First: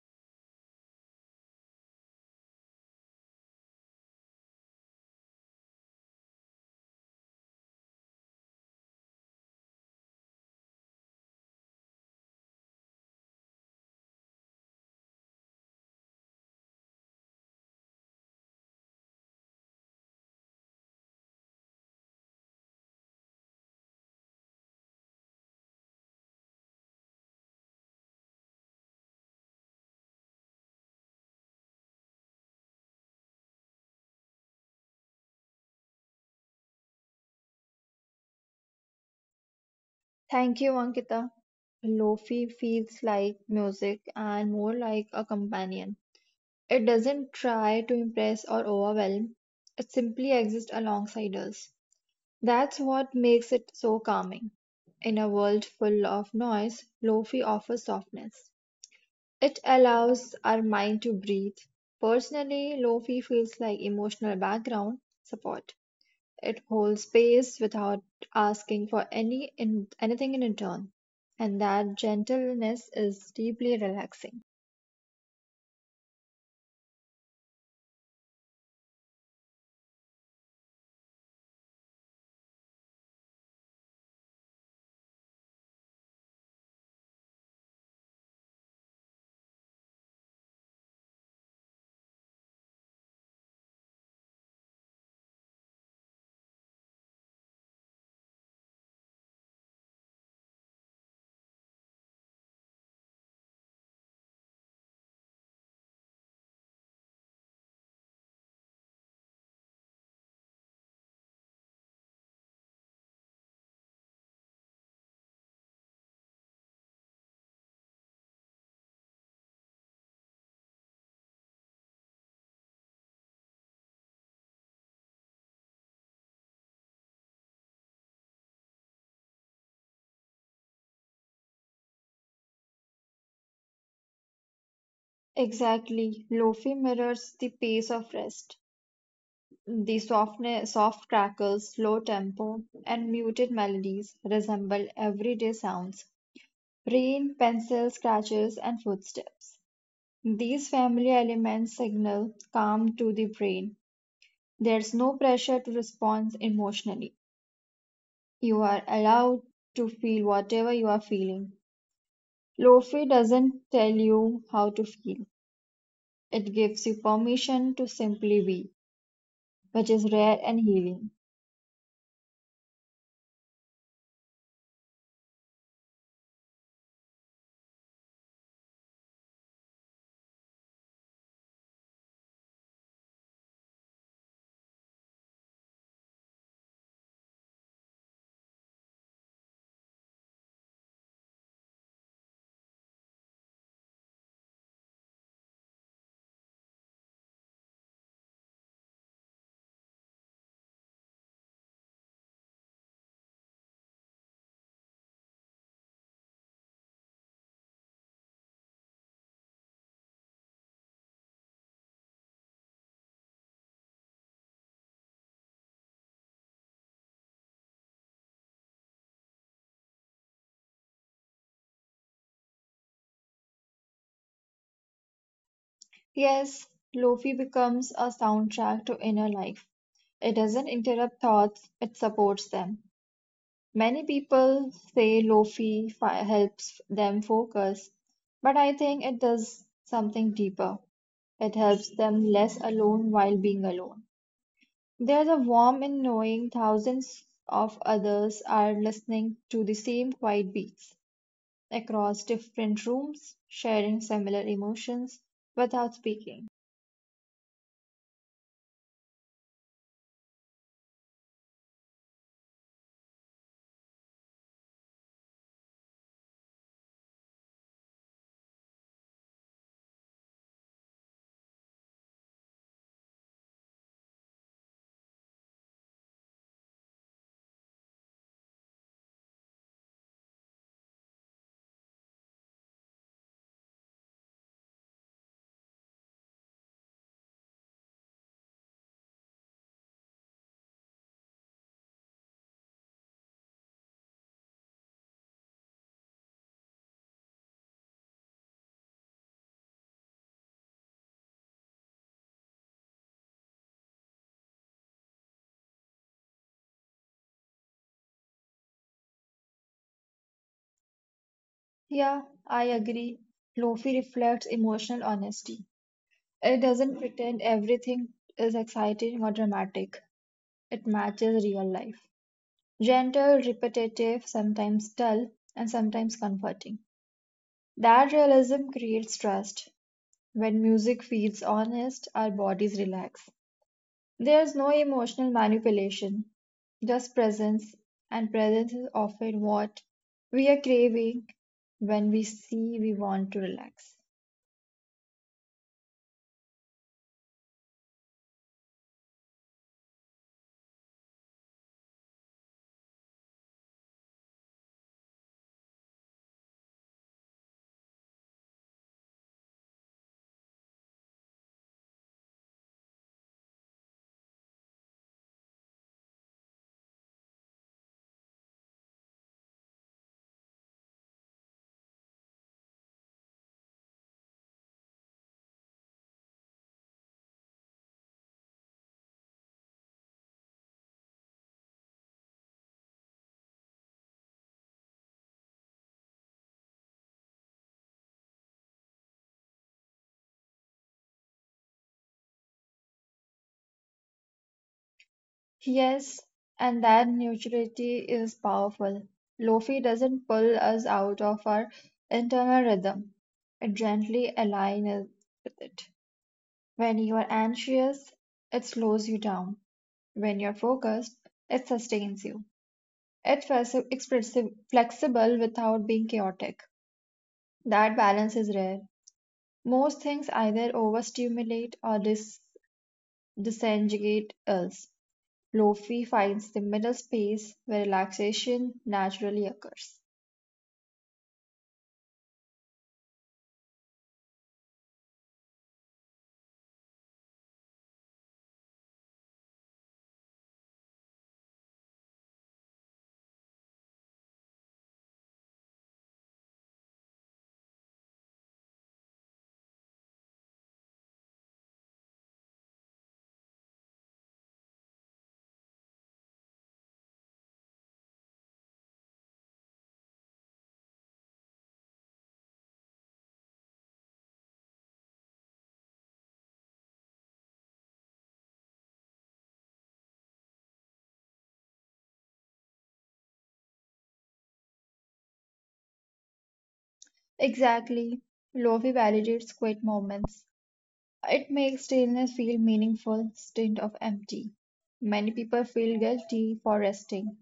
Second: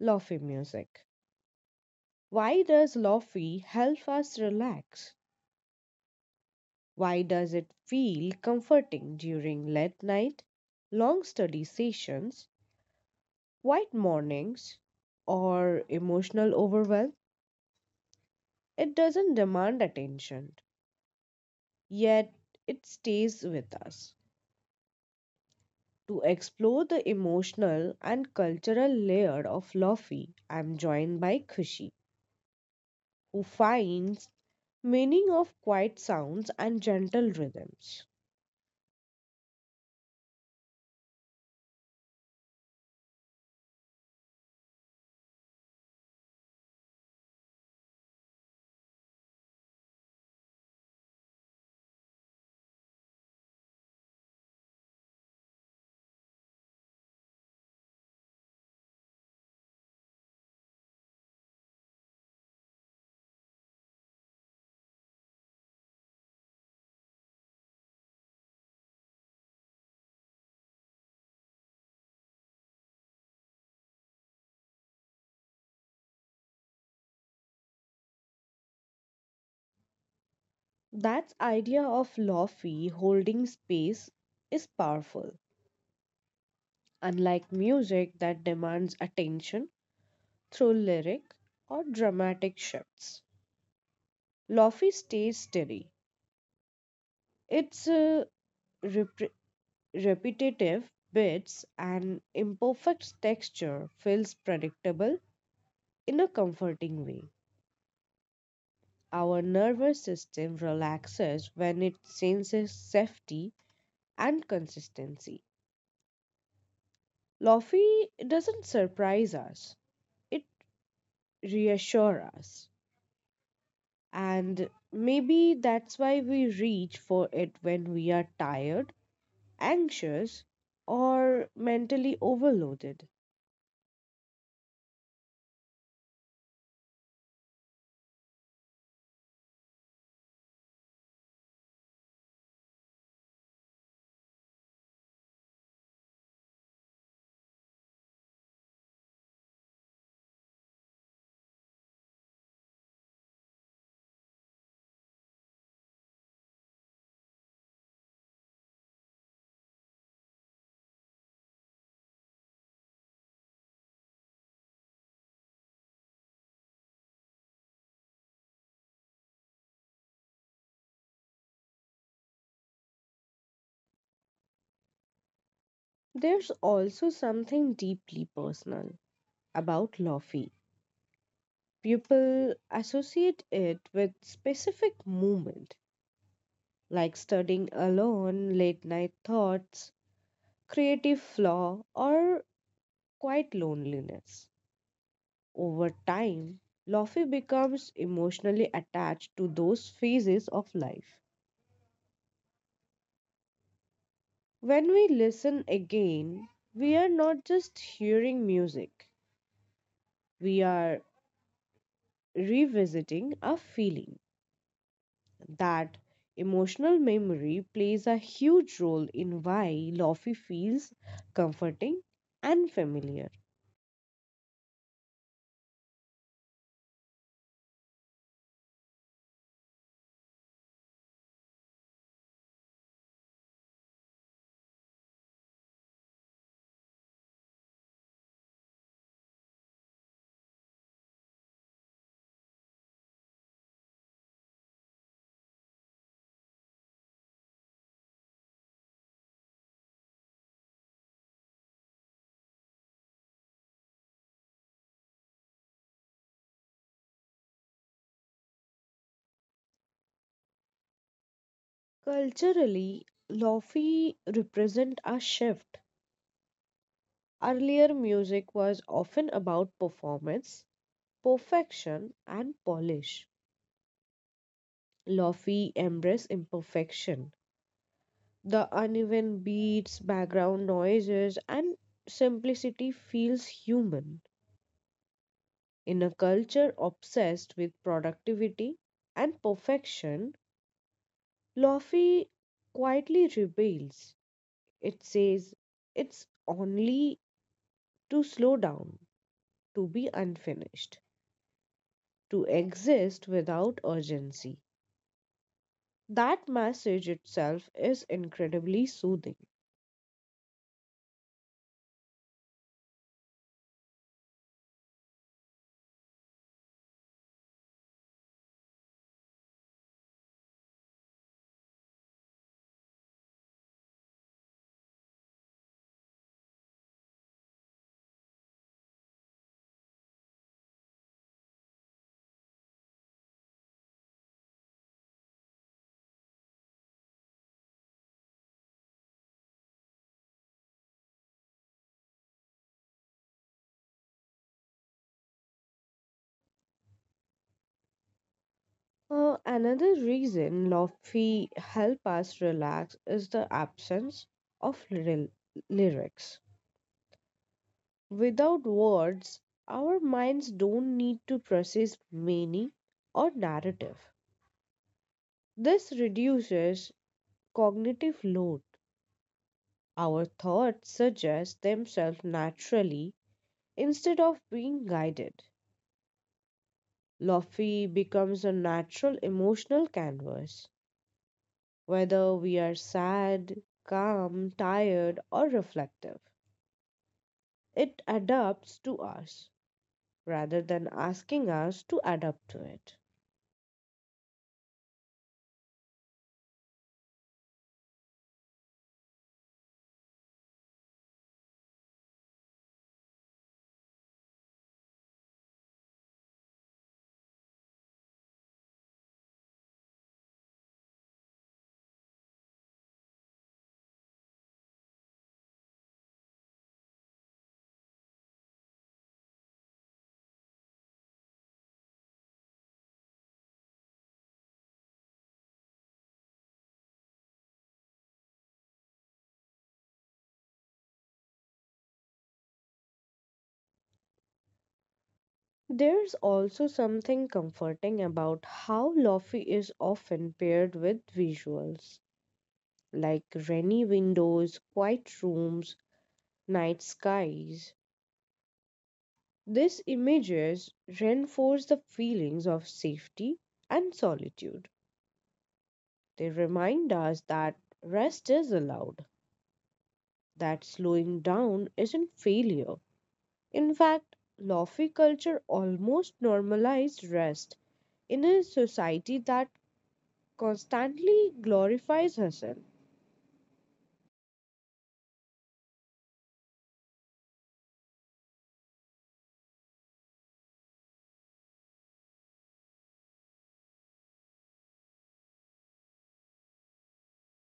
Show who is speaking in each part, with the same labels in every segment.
Speaker 1: Lofi music. Why does Lofi help us relax? Why does it feel comforting during late night, long study sessions, quiet mornings, or emotional overwhelm? It doesn't demand attention, yet it stays with us. To explore the emotional and cultural layer of Lofi, I'm joined by Khushi, who finds meaning of quiet sounds and gentle rhythms.
Speaker 2: Thank you, Ankita. Lofi feels like music and more like a companion. It doesn't try to impress or overwhelm, it simply exists alongside us. That's what makes it so calming. In a world full of noise, Lofi offers softness. It allows our mind to breathe. Personally, Lofi feels like emotional background support. It holds space without asking for any in, anything in return, and that gentleness is deeply relaxing.
Speaker 1: That idea of Lofi holding space is powerful. Unlike music that demands attention through lyric or dramatic shifts, Lofi stays steady. Its repetitive bits and imperfect texture feels predictable in a comforting way. Our nervous system relaxes when it senses safety and consistency. Lofi doesn't surprise us, it reassures us. And maybe that's why we reach for it when we are tired, anxious, or mentally overloaded.
Speaker 2: Exactly, Lofi mirrors the pace of rest. The softness, soft crackles, slow tempo, and muted melodies resemble everyday sounds rain, pencil scratches, and footsteps. These familiar elements signal calm to the brain. There's no pressure to respond emotionally. You are allowed to feel whatever you are feeling. Lofi doesn't tell you how to feel. It gives you permission to simply be, which is rare and healing.
Speaker 1: There's also something deeply personal about Lofi. People associate it with specific movement, like studying alone, late night thoughts, creative flaw, or quiet loneliness. Over time, Lofi becomes emotionally attached to those phases of life. When we listen again, we are not just hearing music, we are revisiting a feeling. That emotional memory plays a huge role in why Lofi feels comforting and familiar.
Speaker 2: Yes, Lofi becomes a soundtrack to inner life. It doesn't interrupt thoughts, it supports them. Many people say Lofi helps them focus, but I think it does something deeper. It helps them less alone while being alone. There's a warmth in knowing thousands of others are listening to the same quiet beats across different rooms, sharing similar emotions without speaking.
Speaker 1: Culturally, Lofi represent a shift. Earlier music was often about performance, perfection and polish. Lofi embrace imperfection. The uneven beats, background noises and simplicity feels human. In a culture obsessed with productivity and perfection, Lofi quietly rebels. It says it's only to slow down, to be unfinished, to exist without urgency. That message itself is incredibly soothing.
Speaker 2: Yeah, I agree. Lofi reflects emotional honesty. It doesn't pretend everything is exciting or dramatic, it matches real life. Gentle, repetitive, sometimes dull, and sometimes comforting. That realism creates trust. When music feels honest, our bodies relax. There's no emotional manipulation, just presence, and presence is often what we are craving when we see we want to relax.
Speaker 1: Another reason Lofi help us relax is the absence of lyrics. Without words, our minds don't need to process meaning or narrative. This reduces cognitive load. Our thoughts suggest themselves naturally instead of being guided. Lofi becomes a natural emotional canvas, whether we are sad, calm, tired, or reflective. It adapts to us rather than asking us to adapt to it.
Speaker 2: Yes, and that neutrality is powerful. Lofi doesn't pull us out of our internal rhythm, it gently aligns us with it. When you are anxious, it slows you down. When you're focused, it sustains you. It was expressive, flexible without being chaotic. That balance is rare. Most things either overstimulate or disengage us. Lofi finds the middle space where relaxation naturally occurs.
Speaker 1: There's also something comforting about how Lofi is often paired with visuals, like rainy windows, quiet rooms, night skies. These images reinforce the feelings of safety and solitude. They remind us that rest is allowed, that slowing down isn't failure. In fact, Lofi culture almost normalized rest in a society that constantly glorifies herself.
Speaker 2: Exactly. Lofi validates quiet moments. It makes stillness feel meaningful instead of empty. Many people feel guilty for resting,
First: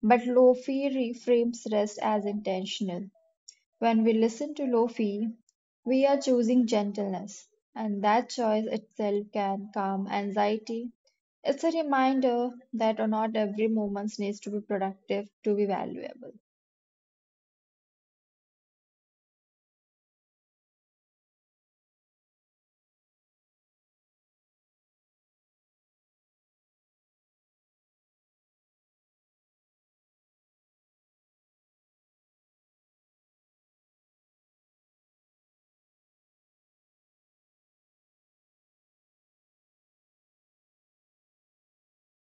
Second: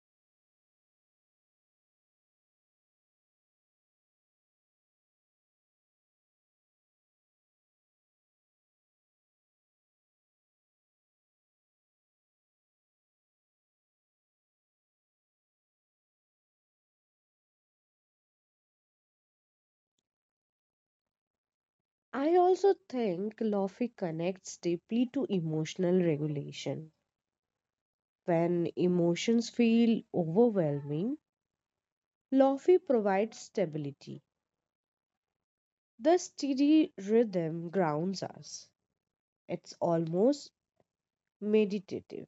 Speaker 2: but Lofi reframes rest as intentional. When we listen to Lofi, we are choosing gentleness, and that choice itself can calm anxiety. It's a reminder that not every moment needs to be productive to be valuable.
Speaker 1: I also think Lofi connects deeply to emotional regulation. When emotions feel overwhelming, Lofi provides stability. The steady rhythm grounds us. It's almost meditative.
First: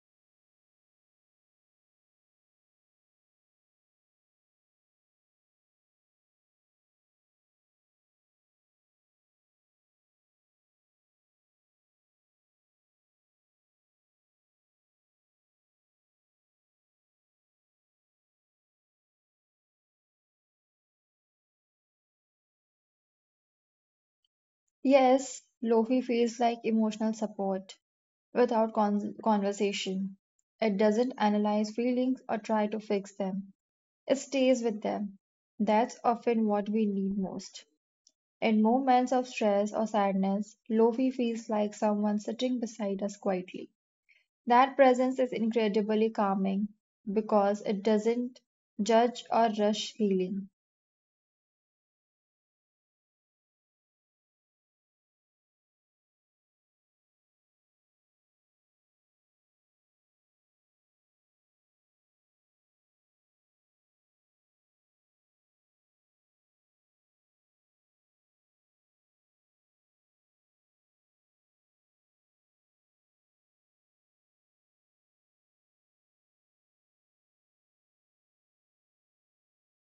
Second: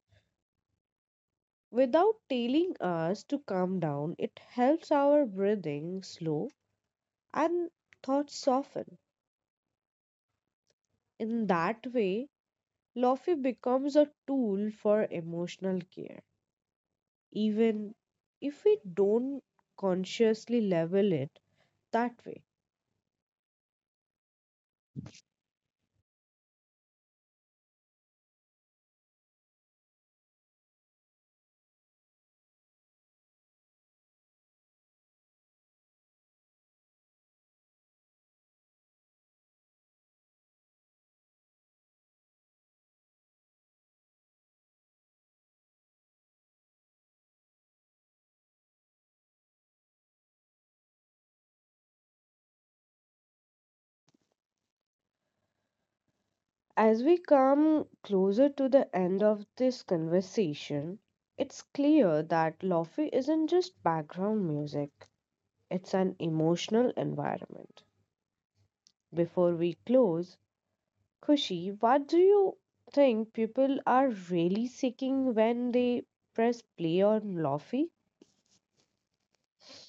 Speaker 1: Without telling us to calm down, it helps our breathing slow and thoughts soften. In that way, Lofty becomes a tool for emotional care, even if we don't consciously level it that way.
Speaker 2: Yes, Lofi feels like emotional support without conversation. It doesn't analyze feelings or try to fix them, it stays with them. That's often what we need most. In moments of stress or sadness, Lofi feels like someone sitting beside us quietly. That presence is incredibly calming because it doesn't judge or rush healing.
Speaker 1: As we come closer to the end of this conversation, it's clear that Lofi isn't just background music, it's an emotional environment. Before we close, Kushi, what do you think people are really seeking when they press play on Lofi?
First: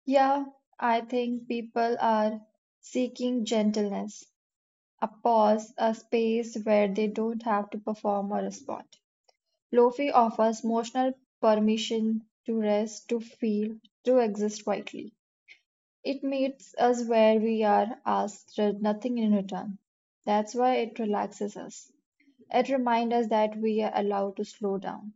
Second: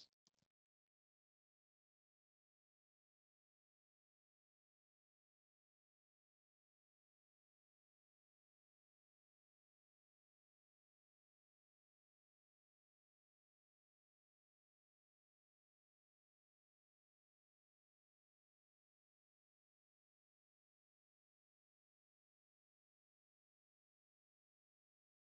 Speaker 2: Yeah, I think people are seeking gentleness, a pause, a space where they don't have to perform or respond. Lofi offers emotional permission to rest, to feel, to exist quietly. It meets us where we are, asks nothing in return. That's why it relaxes us. It reminds us that we are allowed to slow down.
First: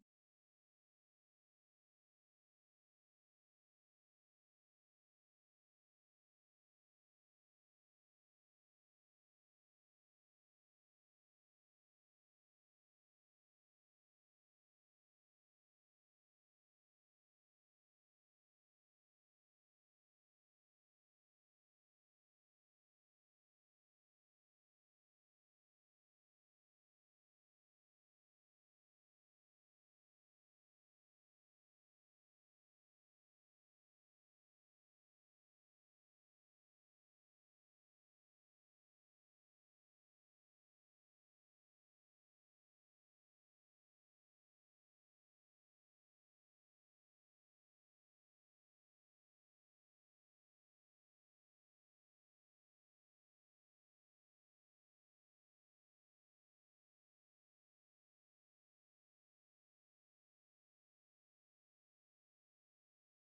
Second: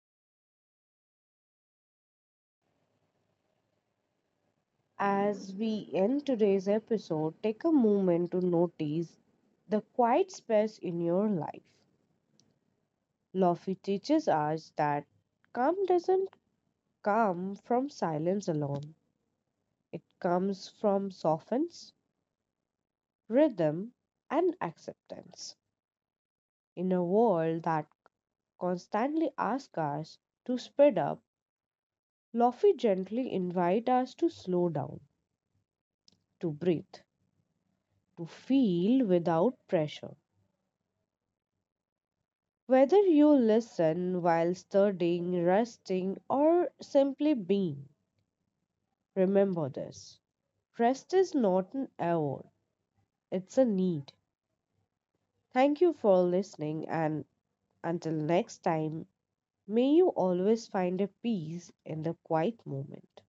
Speaker 1: As we end today's episode, take a moment to notice the quiet space in your life. Lofi teaches us that calm doesn't come from silence alone, it comes from softness, rhythm, and acceptance. In a world that constantly asks us to speed up, Lofi gently invites us to slow down, to breathe, to feel without pressure. Whether you listen while studying, resting, or simply being, remember this: rest is not an award, it's a need. Thank you for listening, and until next time, may you always find a peace in the quiet moment.